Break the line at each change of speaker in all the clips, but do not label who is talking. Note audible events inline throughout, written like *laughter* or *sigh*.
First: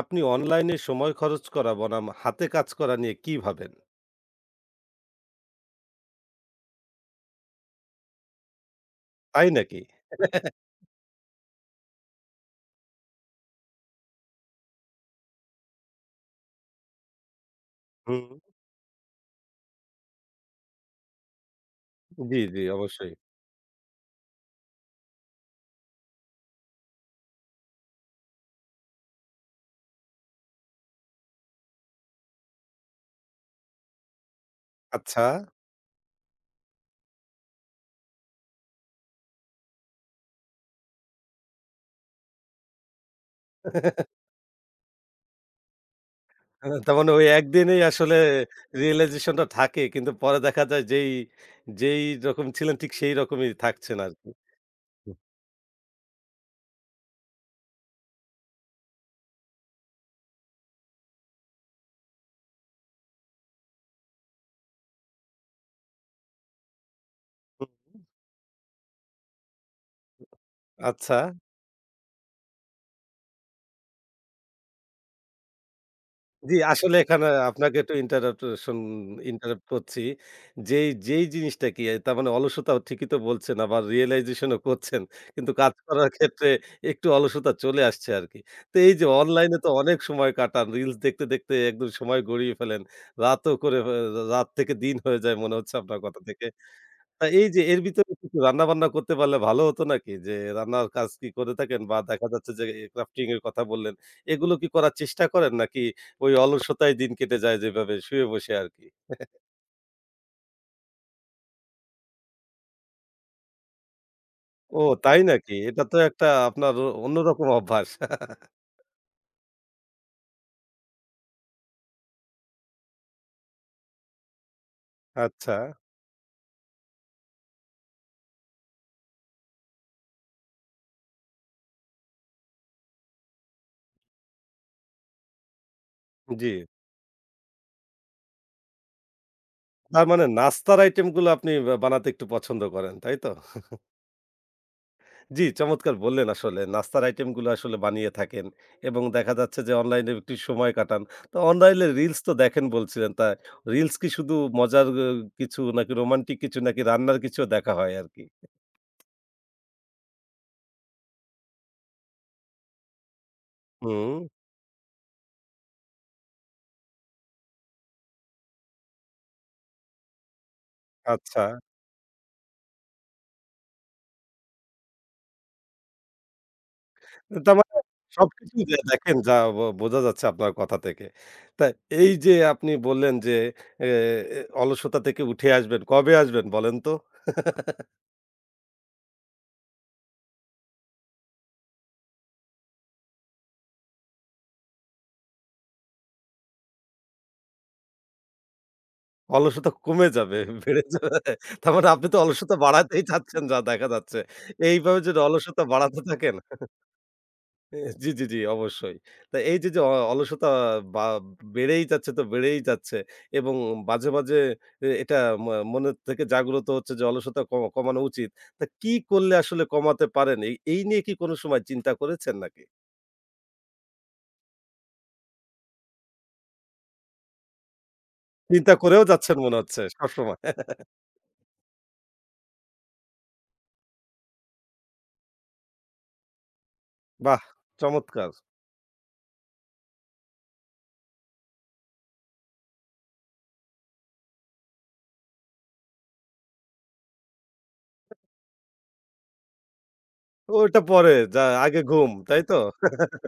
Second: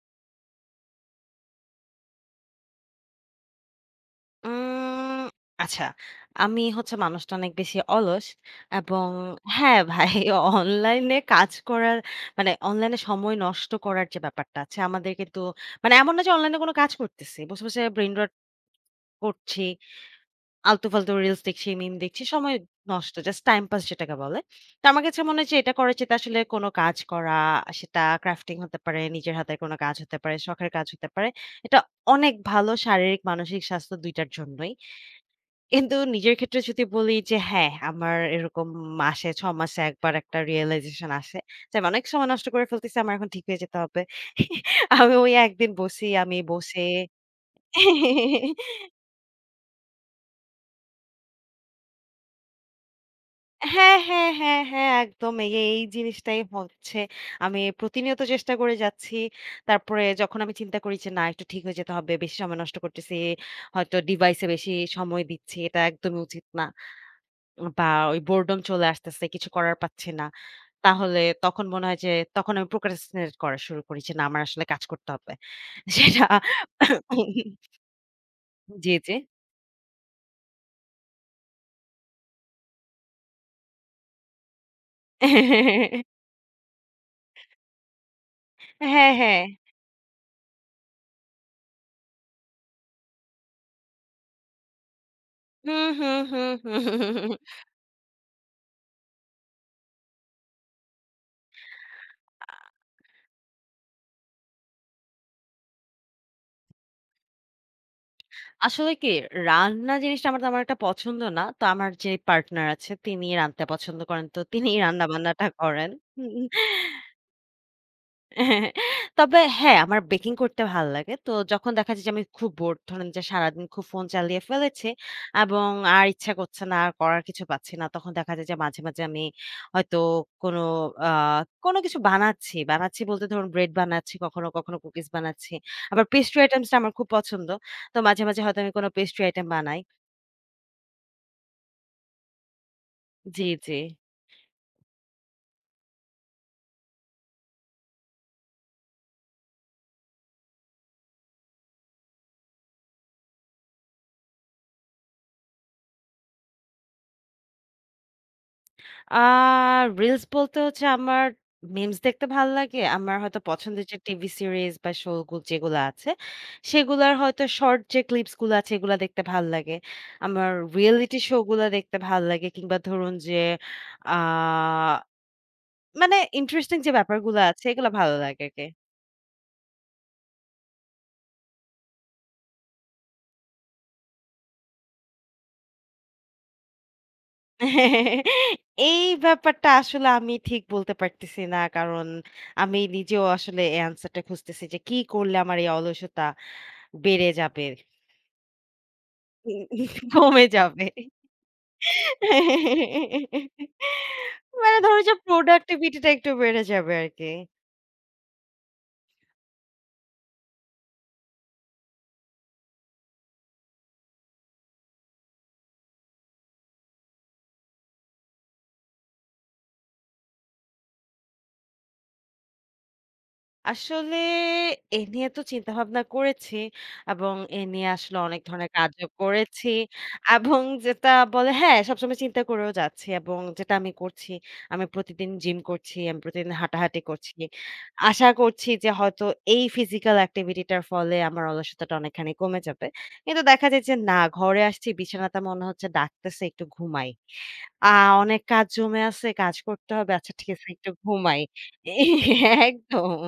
আপনি অনলাইনে সময় খরচ করা বনাম হাতে কাজ করা নিয়ে কি ভাবেন?
উম আচ্ছা, আমি হচ্ছে মানুষটা অনেক বেশি অলস এবং
তাই নাকি?
হ্যাঁ, ভাই অনলাইনে কাজ করার মানে অনলাইনে সময় নষ্ট করার যে ব্যাপারটা আছে আমাদের কিন্তু মানে এমন না যে অনলাইনে কোনো কাজ করতেছি। বসে, বসে ব্রেইন
হুম।
রট করছি। আলতু-ফালতু রিলস দেখছি, মিম দেখছি।
জি,
সময়
জি অবশ্যই।
নষ্ট। জাস্ট টাইম পাস যেটাকে বলে। তো আমার কাছে মনে হয় যে এটা করার চেয়ে আসলে কোনো কাজ করা, সেটা ক্রাফটিং হতে পারে, নিজের হাতের কোনো কাজ হতে পারে, শখের কাজ হতে পারে। এটা অনেক ভালো শারীরিক, মানসিক স্বাস্থ্য ২ টার জন্যই।
আচ্ছা।
কিন্তু নিজের ক্ষেত্রে যদি বলি যে হ্যাঁ, আমার এরকম মাসে ৬ মাসে একবার একটা realization আসে। যে আমি অনেক সময় নষ্ট করে ফেলতেছি, আমার এখন ঠিক হয়ে যেতে হবে।
*laughs*
আমি ওই একদিন বসি, আমি বসে
তার মানে ওই একদিনেই আসলে realization টা থাকে। কিন্তু পরে দেখা যায় যেই যেই রকম ছিলেন ঠিক সেই রকমই
হ্যাঁ,
থাকছেন
হ্যাঁ,
আরকি।
হ্যাঁ, হ্যাঁ, একদম এই জিনিসটাই হচ্ছে। আমি প্রতিনিয়ত চেষ্টা করে যাচ্ছি। তারপরে যখন আমি চিন্তা করি যে না একটু ঠিক হয়ে যেতে হবে, বেশি সময় নষ্ট করতেছি, হয়তো ডিভাইসে বেশি সময় দিচ্ছি, এটা একদমই উচিত না।
হুম,
বা ওই বোরডম চলে আসতেছে, কিছু করার পাচ্ছি না।
আচ্ছা।
তাহলে তখন মনে হয় যে তখন আমি procrastinate করা শুরু করি যে না আমার আসলে কাজ করতে হবে। *laughs* সেটা
জি, আসলে এখানে আপনাকে একটু
জি, জি।
ইন্টারাপ্ট করছি। যেই জিনিসটা কি তার মানে অলসতা ঠিকই তো বলছেন আবার রিয়ালাইজেশন ও করছেন। কিন্তু কাজ করার ক্ষেত্রে একটু অলসতা চলে আসছে আরকি। তো এই যে
হ্যাঁ, হ্যাঁ।
অনলাইনে তো অনেক সময় কাটান। রিলস দেখতে, দেখতে একদম সময় গড়িয়ে ফেলেন। রাতও করে ফে রাত থেকে দিন হয়ে যায় মনে হচ্ছে
হুম,
আপনার
হুম,
কথা থেকে।
হুম, হুম।
তা এই যে এর ভিতরে কিছু রান্নাবান্না করতে পারলে ভালো হতো নাকি? যে রান্নার কাজ কি করে থাকেন? বা দেখা যাচ্ছে
আ
যে ক্রাফটিং এর কথা বললেন। এগুলো কি করার চেষ্টা করেন? নাকি ওই অলসতায় দিন কেটে যায় যেভাবে শুয়ে বসে আরকি?
আসলে কি রান্না জিনিসটা আমার তেমন একটা পছন্দ না। তো আমার যে পার্টনার আছে তিনি রাঁধতে পছন্দ করেন। তো তিনিই
ও তাই
রান্না-বান্নাটা
নাকি? এটা
করেন।
তো একটা আপনার অন্যরকম অভ্যাস।
হ্যাঁ, তবে হ্যাঁ, আমার বেকিং করতে ভাল লাগে। তো যখন দেখা যায় যে আমি খুব বোর ধরেন যে সারাদিন খুব ফোন চালিয়ে ফেলেছি
আচ্ছা,
এবং আর ইচ্ছা করছে না, আর করার কিছু পাচ্ছি না। তখন দেখা যায় যে মাঝে, মাঝে আমি হয়তো কোনো আ কোনো কিছু বানাচ্ছি। বানাচ্ছি বলতে ধরুন ব্রেড বানাচ্ছি, কখনো, কখনো কুকিজ বানাচ্ছি। আবার পেস্ট্রি
জি।
আইটেমস টা আমার খুব পছন্দ। তো মাঝে, মাঝে হয়তো আমি কোনো পেস্ট্রি আইটেম বানাই।
তার মানে নাস্তার আইটেম গুলো আপনি বানাতে একটু পছন্দ করেন, তাই তো?
জি, জি।
জি, চমৎকার বললেন আসলে। নাস্তার আইটেমগুলো আসলে বানিয়ে থাকেন এবং দেখা যাচ্ছে যে অনলাইনে একটু সময় কাটান। তো অনলাইনে রিলস তো দেখেন বলছিলেন। তা রিলস কি শুধু মজার কিছু নাকি রোমান্টিক কিছু নাকি রান্নার কিছুও দেখা হয় আরকি?
আ রিলস বলতে হচ্ছে আমার মিমস দেখতে ভাল লাগে। আমার হয়তো পছন্দের যে
হুম,
টিভি সিরিজ বা শো গু যেগুলা আছে, সেগুলার হয়তো শর্ট যে ক্লিপস গুলো আছে এগুলা দেখতে ভাল লাগে। আমার রিয়েলিটি শো
আচ্ছা।
গুলা দেখতে ভাল লাগে কিংবা ধরুন যে আ মানে ইন্টারেস্টিং যে ব্যাপারগুলো
তার
আছে
মানে
এগুলা ভালো লাগে
সবকিছুই
আরকি।
দেখেন যা বোঝা যাচ্ছে আপনার কথা থেকে। তা এই যে আপনি বললেন যে এ এ অলসতা থেকে উঠে আসবেন, কবে আসবেন বলেন তো?
এই ব্যাপারটা আসলে আমি ঠিক বলতে পারতেছি না। কারণ আমি নিজেও আসলে এই আনসারটা খুঁজতেছি যে কি করলে আমার এই অলসতা বেড়ে যাবে।
অলসতা কমে যাবে,
কমে
বেড়ে
যাবে।
যাবে। তার মানে আপনি তো অলসতা বাড়াতেই চাচ্ছেন যা দেখা যাচ্ছে।
মানে
এইভাবে
ধরুন যে,
যদি অলসতা
productivity
বাড়াতে
টা একটু
থাকেন
বেড়ে যাবে আরকি।
এ, জি, জি, জি অবশ্যই। তা এই যে, যে অলসতা বা বেড়েই যাচ্ছে তো বেড়েই যাচ্ছে এবং মাঝে, মাঝে এটা ম মনের থেকে জাগ্রত হচ্ছে যে অলসতা কমানো উচিত। তা কি করলে আসলে কমাতে পারেন? এই এই নিয়ে কি কোনো সময় চিন্তা করেছেন নাকি?
আসলে এ নিয়ে তো চিন্তাভাবনা করেছি এবং এ নিয়ে আসলে অনেক ধরনের
চিন্তা করেও
কাজও
যাচ্ছেন মনে
করেছি
হচ্ছে সবসময়।
এবং যেটা বলে হ্যাঁ, সবসময় চিন্তা করেও যাচ্ছি এবং যেটা আমি করছি, আমি প্রতিদিন জিম করছি, আমি প্রতিদিন হাঁটাহাঁটি করছি।
বাহ!
আশা
চমৎকার।
করছি যে হয়তো এই ফিজিক্যাল অ্যাক্টিভিটিটার ফলে আমার অলসতাটা অনেকখানি কমে যাবে। কিন্তু দেখা যায় যে না, ঘরে আসছি বিছানাটা মনে হচ্ছে ডাকতেছে একটু ঘুমাই। আ অনেক কাজ জমে আছে, কাজ করতে হবে। আচ্ছা ঠিক আছে
ওইটা
একটু
পরে
ঘুমাই।
যা আগে ঘুম, তাই তো?
*laughs* একদম।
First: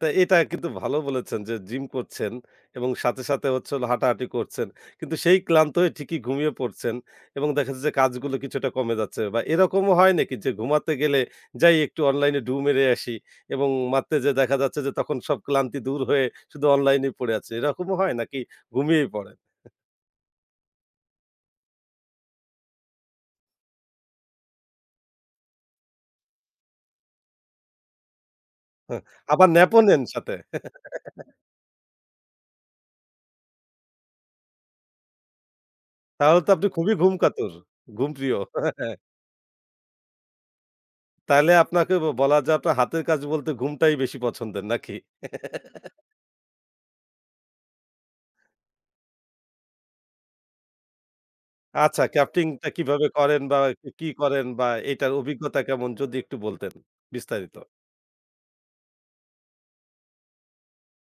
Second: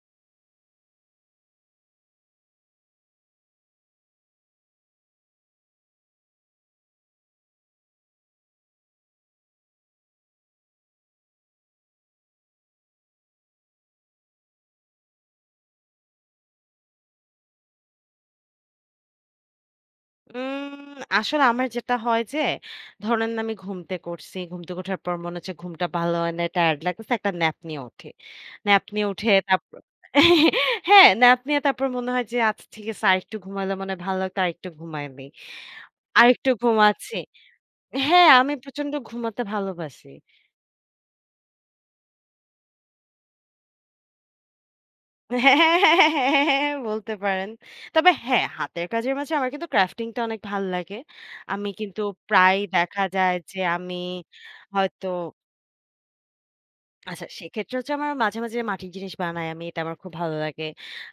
তা এটা কিন্তু ভালো বলেছেন যে জিম করছেন এবং সাথে, সাথে হচ্ছে হলো হাঁটাহাঁটি করছেন। কিন্তু সেই ক্লান্ত হয়ে ঠিকই ঘুমিয়ে পড়ছেন এবং দেখা যাচ্ছে যে কাজগুলো কিছুটা কমে যাচ্ছে বা এরকমও হয় নাকি যে ঘুমাতে গেলে যাই একটু অনলাইনে ডু মেরে আসি এবং মারতে যেয়ে দেখা যাচ্ছে যে তখন সব ক্লান্তি দূর হয়ে শুধু অনলাইনেই পড়ে আছে। এরকমও হয় নাকি ঘুমিয়েই পড়েন?
আসলে আমার যেটা হয় যে, ধরেন আমি ঘুম থেকে উঠছি। ঘুম থেকে ওঠার পর মনে হচ্ছে ঘুমটা ভালো হয় নাই, টায়ার্ড লাগতেছে। একটা ন্যাপ নিয়ে উঠি। ন্যাপ
হ্যাঁ,
নিয়ে উঠে
আবার
তারপর
ন্যাপও নেন সাথে।
*laughs* হ্যাঁ, ন্যাপ নিয়ে তারপর মনে হয় যে, আচ্ছা ঠিক আছে আরেকটু ঘুমালে মনে হয় ভালো লাগতো, আরেকটু ঘুমায় নেই।
তাহলে তো
আরেকটু
আপনি খুবই ঘুম
ঘুমাচ্ছি।
কাতুর, ঘুম
হ্যাঁ,
প্রিয়।
আমি প্রচন্ড
হ্যাঁ,
ঘুমাতে ভালোবাসি।
তাহলে আপনাকে বলা যায় আপনার হাতের কাজ বলতে ঘুমটাই বেশি পছন্দের নাকি?
হ্যাঁ, হ্যাঁ, হ্যাঁ, হ্যাঁ, হ্যাঁ, হ্যাঁ, বলতে পারেন। তবে হ্যাঁ, হাতের কাজের মাঝে আমার কিন্তু ক্রাফটিং টা অনেক ভাল লাগে। আমি কিন্তু
আচ্ছা,
প্রায়ই
ক্রাফটিংটা
দেখা
কিভাবে
যায়
করেন বা
যে, আমি
কি করেন বা
হয়তো
এটার অভিজ্ঞতা কেমন যদি একটু বলতেন
আচ্ছা,
বিস্তারিত?
সেক্ষেত্রে হচ্ছে আমার মাঝে, মাঝে মাটির জিনিস বানাই আমি। এটা আমার খুব ভালো লাগে।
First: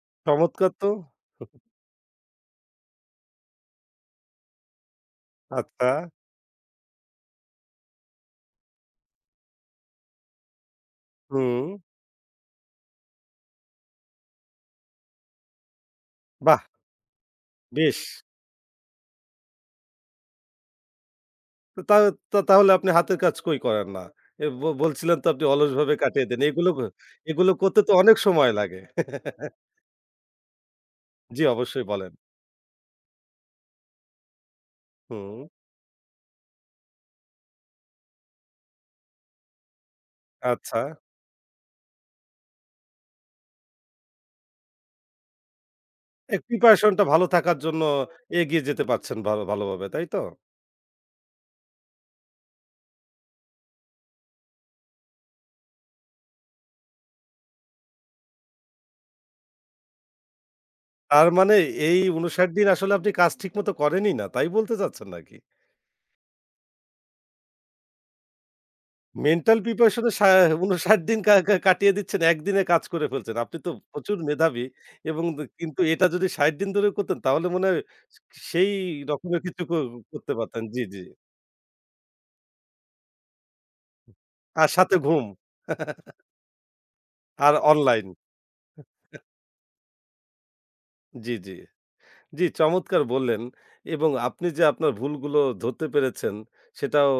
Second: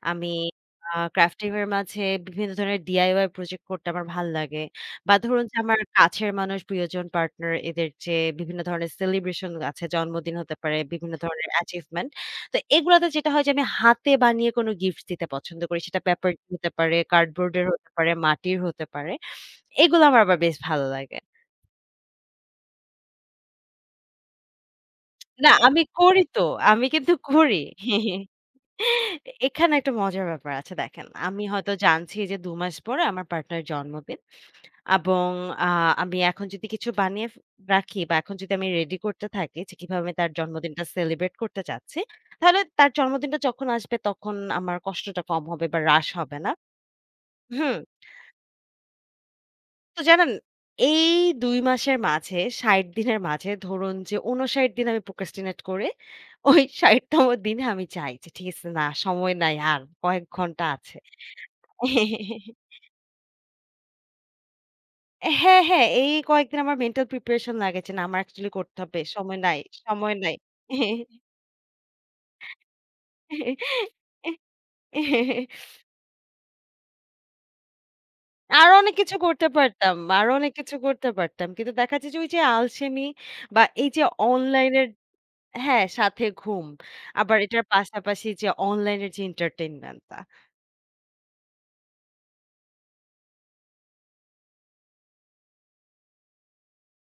আমি
চমৎকার তো!
ক্রাফটিং এর মাঝে বিভিন্ন ধরনের ডিআইওয়াই প্রজেক্ট করতে আমার ভাল লাগে। বা ধরুন যে আমার
আচ্ছা,
কাছের মানুষ, প্রিয়জন, পার্টনার এদের যে বিভিন্ন ধরনের সেলিব্রেশন আছে, জন্মদিন হতে পারে, বিভিন্ন ধরনের
হুম,
অ্যাচিভমেন্ট। তো এগুলাতে যেটা হয় যে আমি হাতে বানিয়ে কোনো গিফট দিতে পছন্দ করি। সেটা পেপার
বাহ!
হতে পারে, কার্ডবোর্ডের হতে
বেশ।
পারে, মাটির হতে পারে। এগুলো আমার আবার বেশ ভালো লাগে।
তো তা তা তাহলে আপনি হাতের কাজ কই করেন না? বলছিলেন তো আপনি
না আমি
অলসভাবে
করি
কাটিয়ে দেন।
তো। আমি কিন্তু
এগুলো
করি।
করতে তো অনেক সময় লাগে। *laughs*
এখানে একটা মজার ব্যাপার আছে দেখেন।
জি,
আমি হয়তো
অবশ্যই বলেন।
জানছি যে ২ মাস পরে আমার পার্টনারের জন্মদিন এবং
হুম,
আ আমি এখন যদি কিছু বানিয়ে ফ রাখি বা এখন যদি আমি রেডি করতে থাকি যে কিভাবে আমি তার
আচ্ছা।
জন্মদিনটা সেলিব্রেট করতে চাচ্ছি, তাহলে তার জন্মদিনটা যখন আসবে তখন আমার কষ্টটা কম হবে বা হ্রাস
এ
হবে না।
প্রিপারেশন টা ভালো থাকার
হুম?
জন্য এগিয়ে যেতে পারছেন ভালো ভালোভাবে,
তো
তাই তো?
জানেন, এই ২ মাসের মাঝে ৬০ দিনের মাঝে ধরুন যে ৫৯ দিন আমি procrastinate করে ওই ৬০ তম দিনে আমি চাই যে ঠিক আছে না সময় নাই আর কয়েক ঘন্টা আছে।
তার মানে এই ৫৯ দিন আসলে আপনি কাজ ঠিকমতো করেনই না। তাই বলতে চাচ্ছেন নাকি?
হ্যাঁ, হ্যাঁ, এই কয়েকদিন আমার মেন্টাল প্রিপারেশন লাগে যে না আমার অ্যাকচুয়ালি করতে হবে। সময়
মেন্টাল
নাই,
প্রিপারেশন এ
সময়
সা
নাই।
৫৯ দিন কা কা কাটিয়ে দিচ্ছেন, একদিনে কাজ করে ফেলছেন। আপনি তো প্রচুর মেধাবী এবং কিন্তু এটা যদি ৬০ দিন ধরে করতেন তাহলে মনে হয় সেই
আরো অনেক কিছু
রকমের
করতে
কিছু ক
পারতাম, আরো
করতে
অনেক
পারতেন।
কিছু
জি, জি।
করতে পারতাম। কিন্তু দেখা যাচ্ছে যে ওই যে আলসেমি বা এই যে
আর
অনলাইনের
সাথে ঘুম
হ্যাঁ,
*laughs*
সাথে ঘুম। আবার
আর
এটার
অনলাইন।
পাশাপাশি যে অনলাইনের যে entertainment টা।
জি, জি। জি, চমৎকার বললেন এবং আপনি যে আপনার ভুলগুলো ধরতে পেরেছেন সেটাও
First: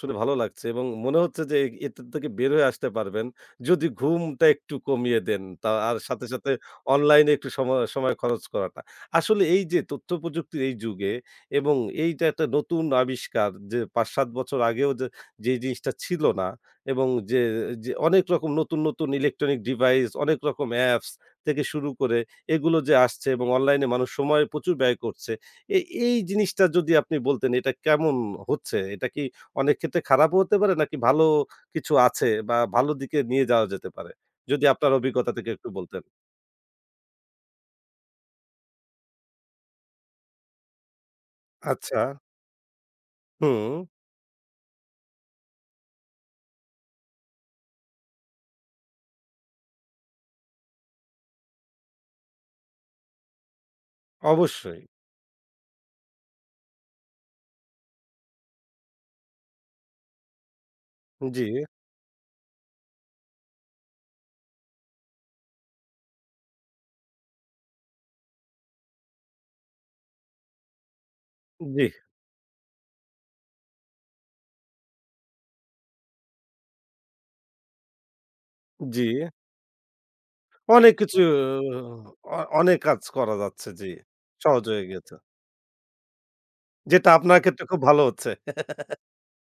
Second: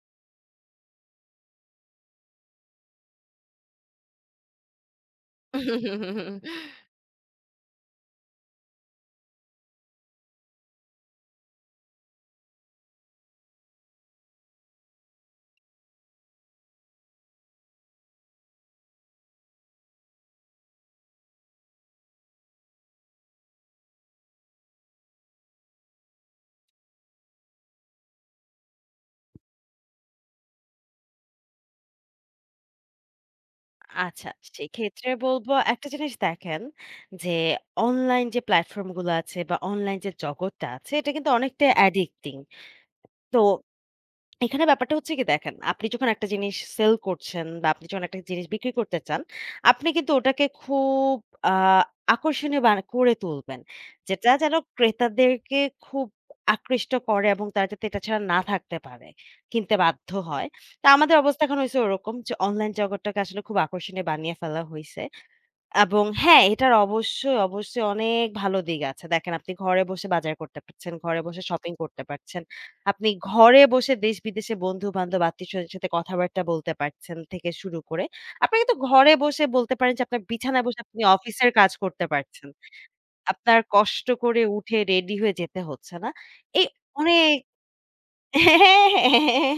শুনে ভালো লাগছে এবং মনে হচ্ছে যে এটার থেকে বের হয়ে আসতে পারবেন। যদি ঘুমটা একটু কমিয়ে দেন তা আর সাথে, সাথে অনলাইনে একটু সময় সময় খরচ করাটা। আসলে এই যে তথ্য প্রযুক্তির এই যুগে এবং এইটা একটা নতুন আবিষ্কার যে ৫-৭ বছর আগেও যে জিনিসটা ছিল না এবং যে যে অনেক রকম নতুন, নতুন ইলেকট্রনিক ডিভাইস অনেক রকম অ্যাপস থেকে শুরু করে এগুলো যে আসছে এবং অনলাইনে মানুষ সময় প্রচুর ব্যয় করছে। এ এই জিনিসটা যদি আপনি বলতেন এটা কেমন হচ্ছে? এটা কি অনেক ক্ষেত্রে খারাপও হতে পারে নাকি ভালো কিছু আছে বা ভালো দিকে নিয়ে যাওয়া যেতে পারে?
আচ্ছা,
যদি আপনার
সেক্ষেত্রে
অভিজ্ঞতা থেকে
বলবো
একটু
একটা
বলতেন।
জিনিস দেখেন যে অনলাইন যে প্ল্যাটফর্ম গুলো আছে বা অনলাইন যে জগৎটা আছে এটা কিন্তু অনেকটা
আচ্ছা,
অ্যাডিক্টিং। তো
হুম,
এখানে ব্যাপারটা হচ্ছে কি দেখেন, আপনি যখন একটা জিনিস সেল করছেন বা আপনি যখন একটা জিনিস বিক্রি করতে চান, আপনি কিন্তু ওটাকে খুব আ আকর্ষণীয় করে তুলবেন। যেটা যেন
অবশ্যই।
ক্রেতাদেরকে খুব আকৃষ্ট করে এবং তারা যাতে এটা ছাড়া না থাকতে পারে, কিনতে বাধ্য হয়। তো আমাদের
জি,
অবস্থা এখন হইছে ওরকম যে অনলাইন জগৎটাকে আসলে খুব আকর্ষণীয় বানিয়ে ফেলা হইছে। এবং হ্যাঁ, এটার অবশ্যই, অবশ্যই অনেক ভালো দিক আছে। দেখেন আপনি ঘরে বসে বাজার করতে পারছেন, ঘরে বসে শপিং
জি,
করতে পারছেন। আপনি ঘরে বসে দেশ-বিদেশে বন্ধু-বান্ধব, আত্মীয়স্বজনের সাথে কথাবার্তা বলতে পারছেন থেকে শুরু করে, আপনি কিন্তু
জি।
ঘরে বসে বলতে পারেন যে আপনার বিছানায় বসে
অনেক
আপনি
কিছু
অফিসের কাজ করতে পারছেন।
অনেক কাজ করা
আপনার
যাচ্ছে। জি,
কষ্ট করে
সহজ
উঠে
হয়ে গেছে।
রেডি হয়ে যেতে হচ্ছে না। এই
যেটা
অনেক
আপনার ক্ষেত্রে খুব ভালো হচ্ছে।
হ্যাঁ,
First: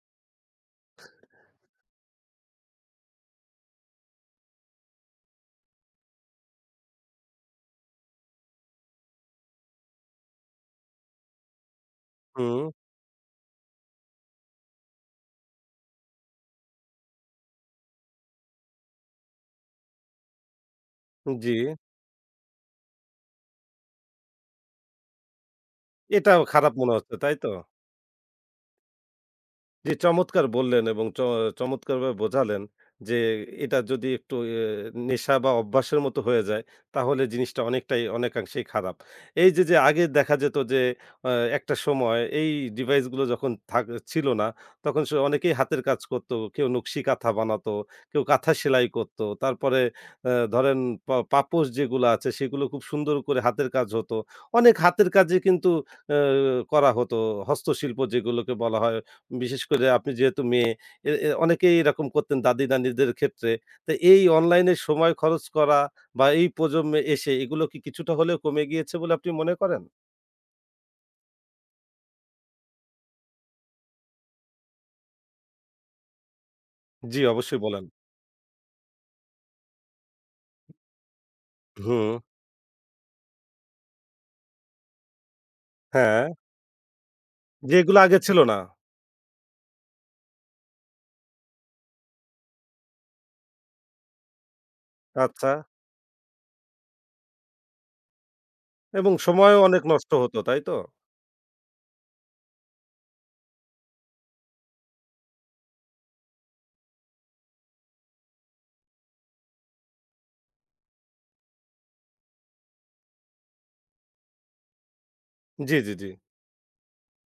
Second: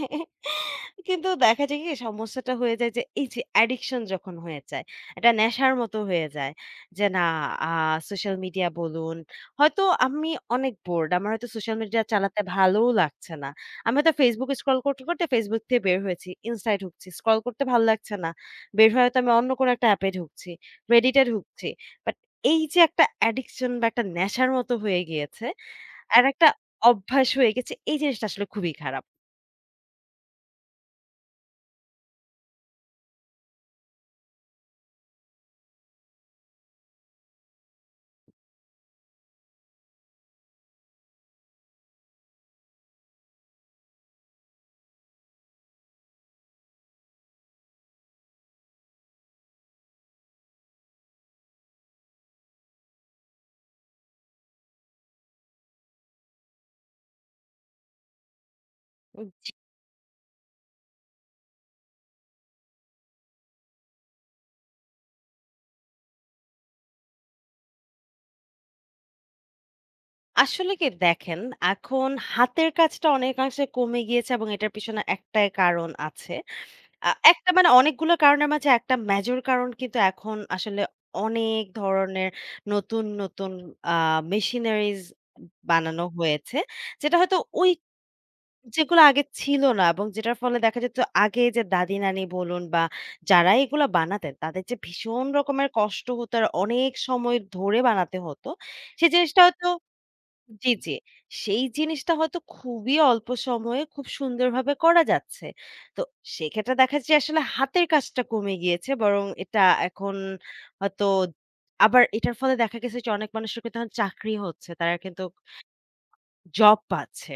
কিন্তু দেখা যায় কি সমস্যাটা হয়ে যায় যে এই যে অ্যাডিকশন যখন হয়ে যায় এটা নেশার মতো হয়ে যায় যে না সোশ্যাল মিডিয়া বলুন হয়তো আমি অনেক বোর্ড আমার হয়তো সোশ্যাল মিডিয়া চালাতে
হুম,
ভালোও লাগছে না আমি হয়তো ফেসবুক স্ক্রল করতে করতে ফেসবুক থেকে বের হয়েছি ইনস্টায় ঢুকছি স্ক্রল করতে ভালো লাগছে না বের হয়ে হয়তো আমি অন্য কোনো একটা অ্যাপে ঢুকছি রেডিটে
জি।
ঢুকছি বাট এই যে একটা অ্যাডিকশন বা একটা নেশার মতো হয়ে গিয়েছে আর
এটাও
একটা
খারাপ মনে হচ্ছে,
অভ্যাস
তাই তো?
হয়ে গেছে। এই জিনিসটা আসলে খুবই খারাপ।
জি, চমৎকার বললেন এবং চমৎকারভাবে বোঝালেন যে এটা যদি একটু নেশা বা অভ্যাসের মতো হয়ে যায় তাহলে জিনিসটা অনেকটাই অনেকাংশেই খারাপ। এই যে, যে আগে দেখা যেত যে আ একটা সময় এই ডিভাইসগুলো যখন থাক ছিল না তখন অনেকেই হাতের কাজ করতো। কেউ নকশি কাঁথা বানাতো, কেউ কাঁথা সেলাই করতো। তারপরে ধরেন পাপোশ যেগুলো আছে সেগুলো খুব সুন্দর করে হাতের কাজ হতো। অনেক হাতের কাজই কিন্তু আ করা হতো। হস্তশিল্প যেগুলোকে বলা হয়
উম
বিশেষ করে আপনি যেহেতু মেয়ে, এ এ অনেকেই এরকম করতেন দাদি-নানিদের ক্ষেত্রে। তো এই অনলাইনে সময় খরচ করা বা এই প্রজন্মে এসে এগুলো কি কিছুটা হলেও কমে গিয়েছে বলে আপনি মনে করেন?
আসলে কি দেখেন, এখন হাতের কাজটা অনেকাংশে কমে গিয়েছে এবং এটার পিছনে একটাই কারণ আছে।
জি,
একটা
অবশ্যই
মানে
বলেন।
অনেকগুলো কারণের মাঝে একটা মেজর কারণ কিন্তু এখন আসলে অনেক
হুম,
ধরনের নতুন, নতুন আ মেশিনারিজ বানানো
হ্যাঁ,
হয়েছে। যেটা হয়তো ওই
যেগুলো আগে ছিল না।
যেগুলো আগে ছিল না এবং যেটার ফলে দেখা যেত আগে যে দাদি-নানি বলুন বা যারা এগুলা বানাতেন তাদের যে ভীষণ
আচ্ছা,
রকমের কষ্ট হতো আর অনেক সময় ধরে বানাতে হতো। সেই
এবং
জিনিসটা
সময়ও
হয়তো
অনেক নষ্ট হতো, তাই
জি,
তো?
জি। সেই জিনিসটা হয়তো খুবই অল্প সময়ে খুব সুন্দরভাবে করা যাচ্ছে। তো সেক্ষেত্রে দেখা যায় আসলে হাতের কাজটা কমে গিয়েছে বরং এটা এখন হয়তো আবার এটার ফলে দেখা গেছে যে অনেক মানুষের কিন্তু এখন চাকরি হচ্ছে। তারা কিন্তু
জি, জি, জি।
জব পাচ্ছে।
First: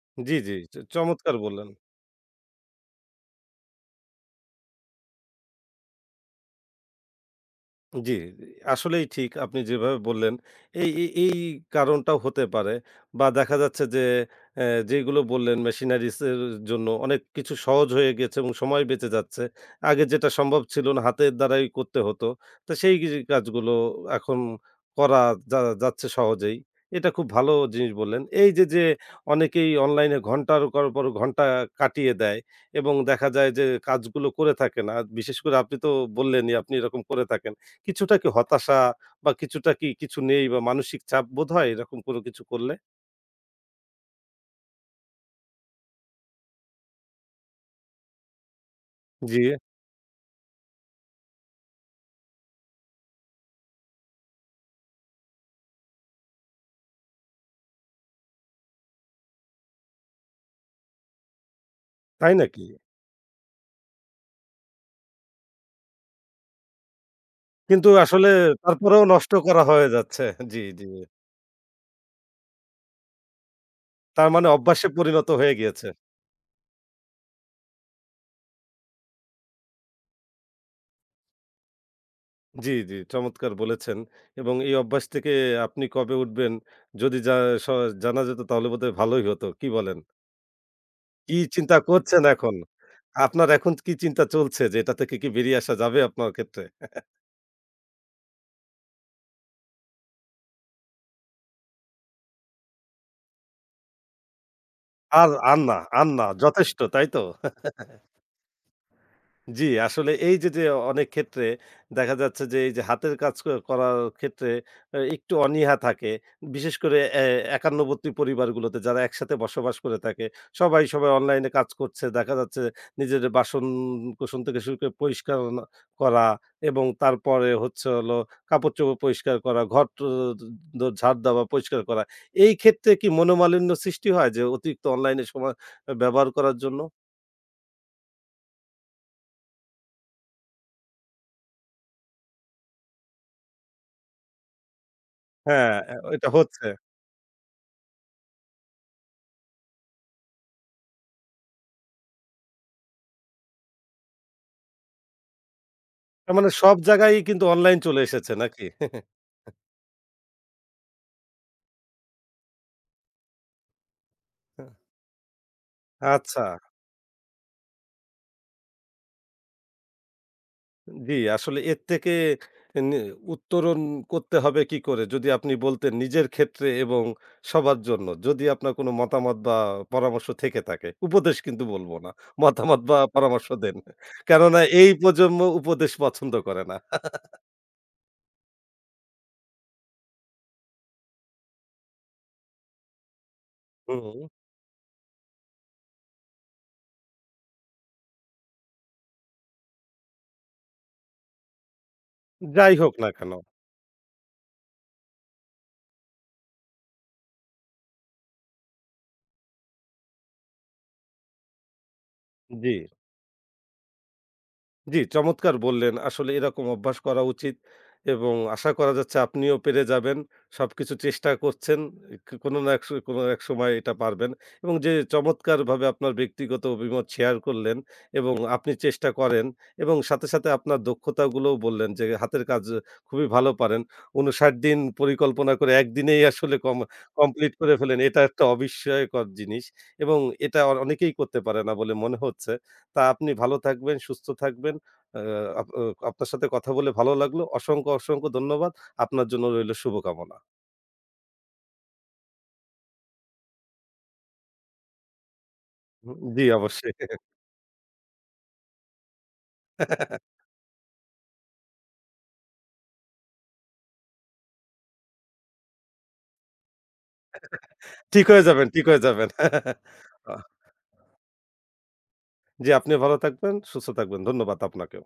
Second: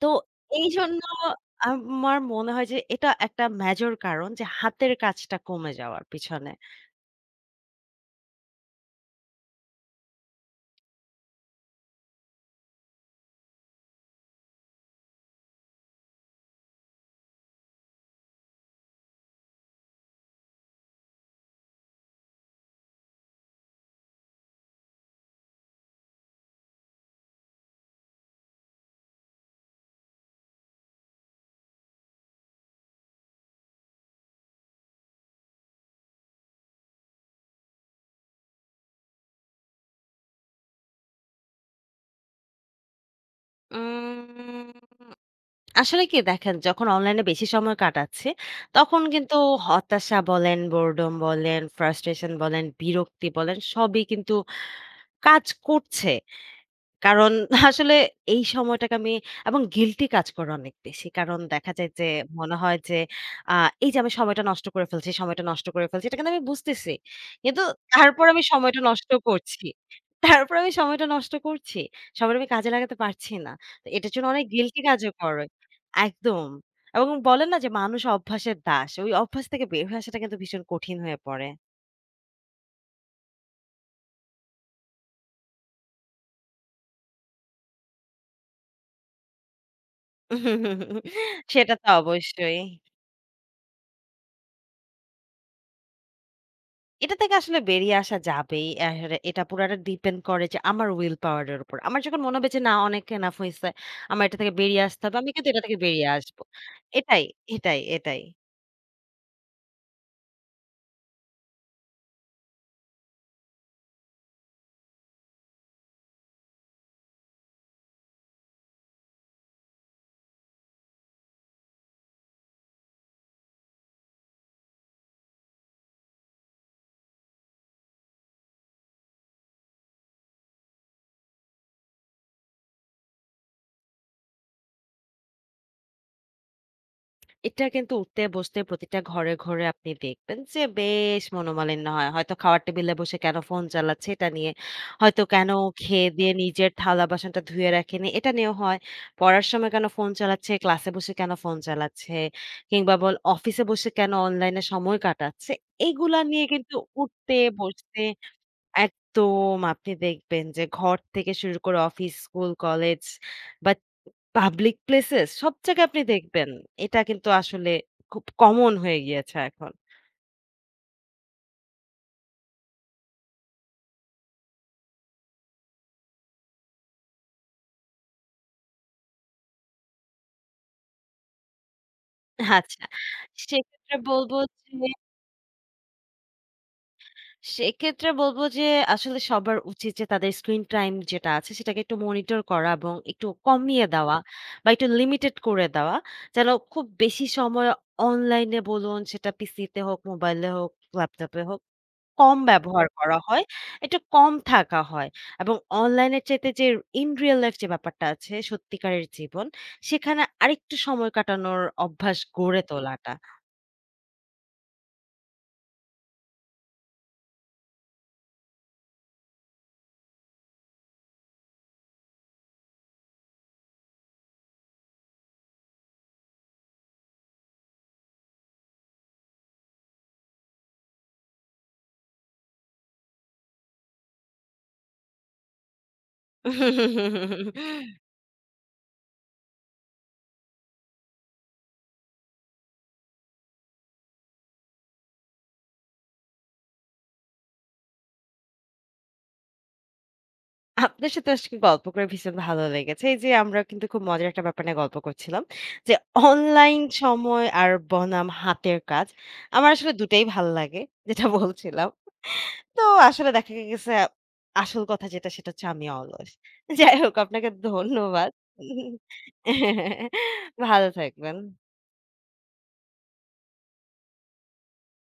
তো
জি, জি।
এইজন্য
চমৎকার বললেন।
আমার মনে হয় যে এটা একটা মেজর কারণ যে হাতের কাজটা কমে যাওয়ার পিছনে।
জি, আসলেই ঠিক। আপনি যেভাবে বললেন, এই এই এই কারণটাও হতে পারে বা দেখা যাচ্ছে যে অ্যা যেগুলো বললেন মেশিনারিজ এর জন্য অনেক কিছু সহজ হয়ে গেছে এবং সময় বেঁচে যাচ্ছে। আগে যেটা সম্ভব ছিল না, হাতের দ্বারাই করতে হতো। তো সেই গি কাজগুলো এখন করা যা যাচ্ছে সহজেই। এটা খুব ভালো জিনিস বললেন। এই যে, যে অনেকেই অনলাইনে ঘন্টার পর, পর ঘন্টা কাটিয়ে দেয় এবং দেখা যায় যে কাজগুলো করে থাকে না। বিশেষ করে আপনি তো বললেনই আপনি এরকম করে থাকেন। কিছুটা কি হতাশা বা কিছুটা কি কিছু নেই বা মানসিক চাপ বোধ হয় এরকম কোনো কিছু করলে?
উম আসলে কি দেখেন যখন অনলাইনে বেশি সময় কাটাচ্ছি, তখন কিন্তু
জি,
হতাশা বলেন, বোরডম বলেন, ফ্রাস্ট্রেশন বলেন, বিরক্তি বলেন সবই কিন্তু কাজ করছে। কারণ *laughs* আসলে এই সময়টাকে আমি এবং গিল্টি কাজ করে অনেক বেশি। কারণ দেখা যায় যে
তাই
মনে
নাকি?
হয় যে আ এই যে আমি সময়টা নষ্ট করে ফেলছি, সময়টা নষ্ট করে ফেলছি। এটা কিন্তু আমি বুঝতেছি। কিন্তু
কিন্তু
তারপর
আসলে
আমি সময়টা
তারপরেও
নষ্ট
নষ্ট করা
করছি।
হয়ে যাচ্ছে।
তারপর
জি,
আমি
জি।
সময়টা নষ্ট করছি। সময়টা আমি কাজে লাগাতে পারছি না। তো এটার জন্য
তার
অনেক
মানে
গিল্টি
অভ্যাসে
কাজও
পরিণত
করে।
হয়ে গিয়েছে।
একদম। এবং বলে না যে মানুষ অভ্যাসের দাস। ওই অভ্যাস থেকে বের হয়ে আসাটা কিন্তু ভীষণ কঠিন হয়ে পড়ে।
জি, জি, চমৎকার বলেছেন এবং এই অভ্যাস থেকে আপনি কবে উঠবেন যদি জা স জানা যেত তাহলে বোধহয় ভালোই হতো। কি বলেন?
*laughs*
কি
সেটা
চিন্তা
তো
করছেন এখন?
অবশ্যই।
আপনার এখন কি চিন্তা চলছে যে এটা থেকে কি বেরিয়ে আসা যাবে আপনার ক্ষেত্রে?
এটা থেকে আসলে বেরিয়ে আসা যাবেই। এহের এটা পুরাটা ডিপেন্ড করে যে আমার উইল পাওয়ার এর উপর। আমার যখন মনে হবে যে না অনেক এনাফ হইছে। আমার এটা থেকে বেরিয়ে আসতে হবে।
আর,
আমি কিন্তু
আর
এটা থেকে
না, আর
বেরিয়ে
না
আসবো।
যথেষ্ট, তাই তো?
এটাই, এটাই।
জি, আসলে এই যে, যে, অনেক ক্ষেত্রে দেখা যাচ্ছে যে, এই যে, হাতের কাজ ক করার ক্ষেত্রে একটু অনীহা থাকে। বিশেষ করে একান্নবর্তী পরিবারগুলোতে যারা একসাথে বসবাস করে থাকে। সবাই, সবাই, অনলাইনে কাজ করছে। দেখা যাচ্ছে নিজের বাসন-কোসন থেকে শুরু করে পরিষ্কার ন করা এবং তারপরে হচ্ছে হলো কাপড়-চোপড় পরিষ্কার করা, ঘর ট দ ঝাড় দেওয়া, পরিষ্কার করা। এই ক্ষেত্রে কি মনোমালিন্য সৃষ্টি হয় যে, অতিরিক্ত অনলাইনে সময় ব্যবহার করার জন্য?
এটা কিন্তু উঠতে বসতে প্রতিটা ঘরে, ঘরে আপনি দেখবেন যে বেশ মনোমালিন্য হয়। হয়তো খাওয়ার টেবিলে বসে কেন ফোন চালাচ্ছে এটা নিয়ে, হয়তো কেন
হ্যাঁ,
খেয়ে
এটা
দিয়ে
হচ্ছে।
নিজের থালা-বাসনটা ধুয়ে রাখেনি এটা নিয়েও হয়। পড়ার সময় কেন ফোন চালাচ্ছে, ক্লাসে বসে কেন ফোন চালাচ্ছে কিংবা বল অফিসে বসে কেন অনলাইনে সময় কাটাচ্ছে। এগুলা
তার
নিয়ে
মানে
কিন্তু
সব জায়গায়ই
উঠতে
কিন্তু অনলাইন চলে
বসতে
এসেছে নাকি?
একদম আপনি দেখবেন যে ঘর থেকে শুরু করে অফিস, স্কুল, কলেজ বা পাবলিক প্লেসেস সব জায়গায় আপনি
আচ্ছা।
দেখবেন। এটা কিন্তু আসলে খুব কমন হয়ে গিয়েছে এখন।
জি, আসলে এর থেকে নি উত্তরণ করতে হবে কি করে? যদি আপনি বলতেন নিজের ক্ষেত্রে এবং সবার জন্য। যদি আপনার কোনো মতামত বা পরামর্শ থেকে থাকে। উপদেশ কিন্তু বলব না। মতামত
আচ্ছা।
বা পরামর্শ দেন।
সেক্ষেত্রে বলব
কেননা
যে
এই প্রজন্ম উপদেশ পছন্দ করে না।
সেক্ষেত্রে বলব যে আসলে সবার উচিত যে তাদের স্ক্রিন টাইম যেটা আছে সেটাকে একটু মনিটর করা এবং একটু কমিয়ে দেওয়া
হুম,
বা একটু লিমিটেড করে দেওয়া। যেন খুব বেশি সময় অনলাইন এ বলুন সেটা পিসিতে হোক, মোবাইলে হোক, ল্যাপটপে হোক কম
যাই
ব্যবহার
হোক না
করা
কেন।
হয়, একটু কম থাকা হয় এবং অনলাইনের চাইতে যে ইন রিয়াল লাইফ যে ব্যাপারটা আছে, সত্যিকারের জীবন, সেখানে আরেকটু সময় কাটানোর অভ্যাস গড়ে
জি।
তোলাটা।
জি, চমৎকার বললেন। আসলে এরকম অভ্যাস করা উচিত এবং আশা করা যাচ্ছে আপনিও পেরে যাবেন। সবকিছু চেষ্টা করছেন। কোনো না এক কোনো এক সময় এটা পারবেন এবং যে চমৎকারভাবে আপনার ব্যক্তিগত অভিমত শেয়ার করলেন এবং আপনি চেষ্টা করেন এবং সাথে, সাথে আপনার দক্ষতাগুলোও বললেন যে হাতের কাজ খুবই ভালো পারেন। ৫৯ দিন পরিকল্পনা করে একদিনেই আসলে কমপ্লিট করে ফেলেন। এটা একটা অবিস্ময়কর জিনিস এবং এটা অনেকেই করতে পারে না বলে মনে হচ্ছে। তা আপনি ভালো থাকবেন, সুস্থ থাকবেন। আ আপ আ আপনার সাথে কথা বলে ভালো লাগলো। অসংখ্য, অসংখ্য ধন্যবাদ। আপনার জন্য রইল শুভকামনা।
আপনার সাথে আজকে গল্প করে ভীষণ ভালো লেগেছে। এই যে আমরা কিন্তু খুব মজার একটা ব্যাপার নিয়ে গল্প করছিলাম যে
হুম, জি,
অনলাইন
অবশ্যই।
সময় আর বনাম হাতের কাজ। আমার আসলে দুটাই ভাল লাগে, যেটা বলছিলাম। তো আসলে দেখা গেছে আসল কথা যেটা সেটা হচ্ছে আমি অলস। যাই হোক আপনাকে
ঠিক
ধন্যবাদ।
হয়ে যাবেন, ঠিক হয়ে যাবেন।
*laughs*
আহ,
ভালো থাকবেন।
জি, আপনিও ভালো থাকবেন, সুস্থ থাকবেন। ধন্যবাদ আপনাকেও।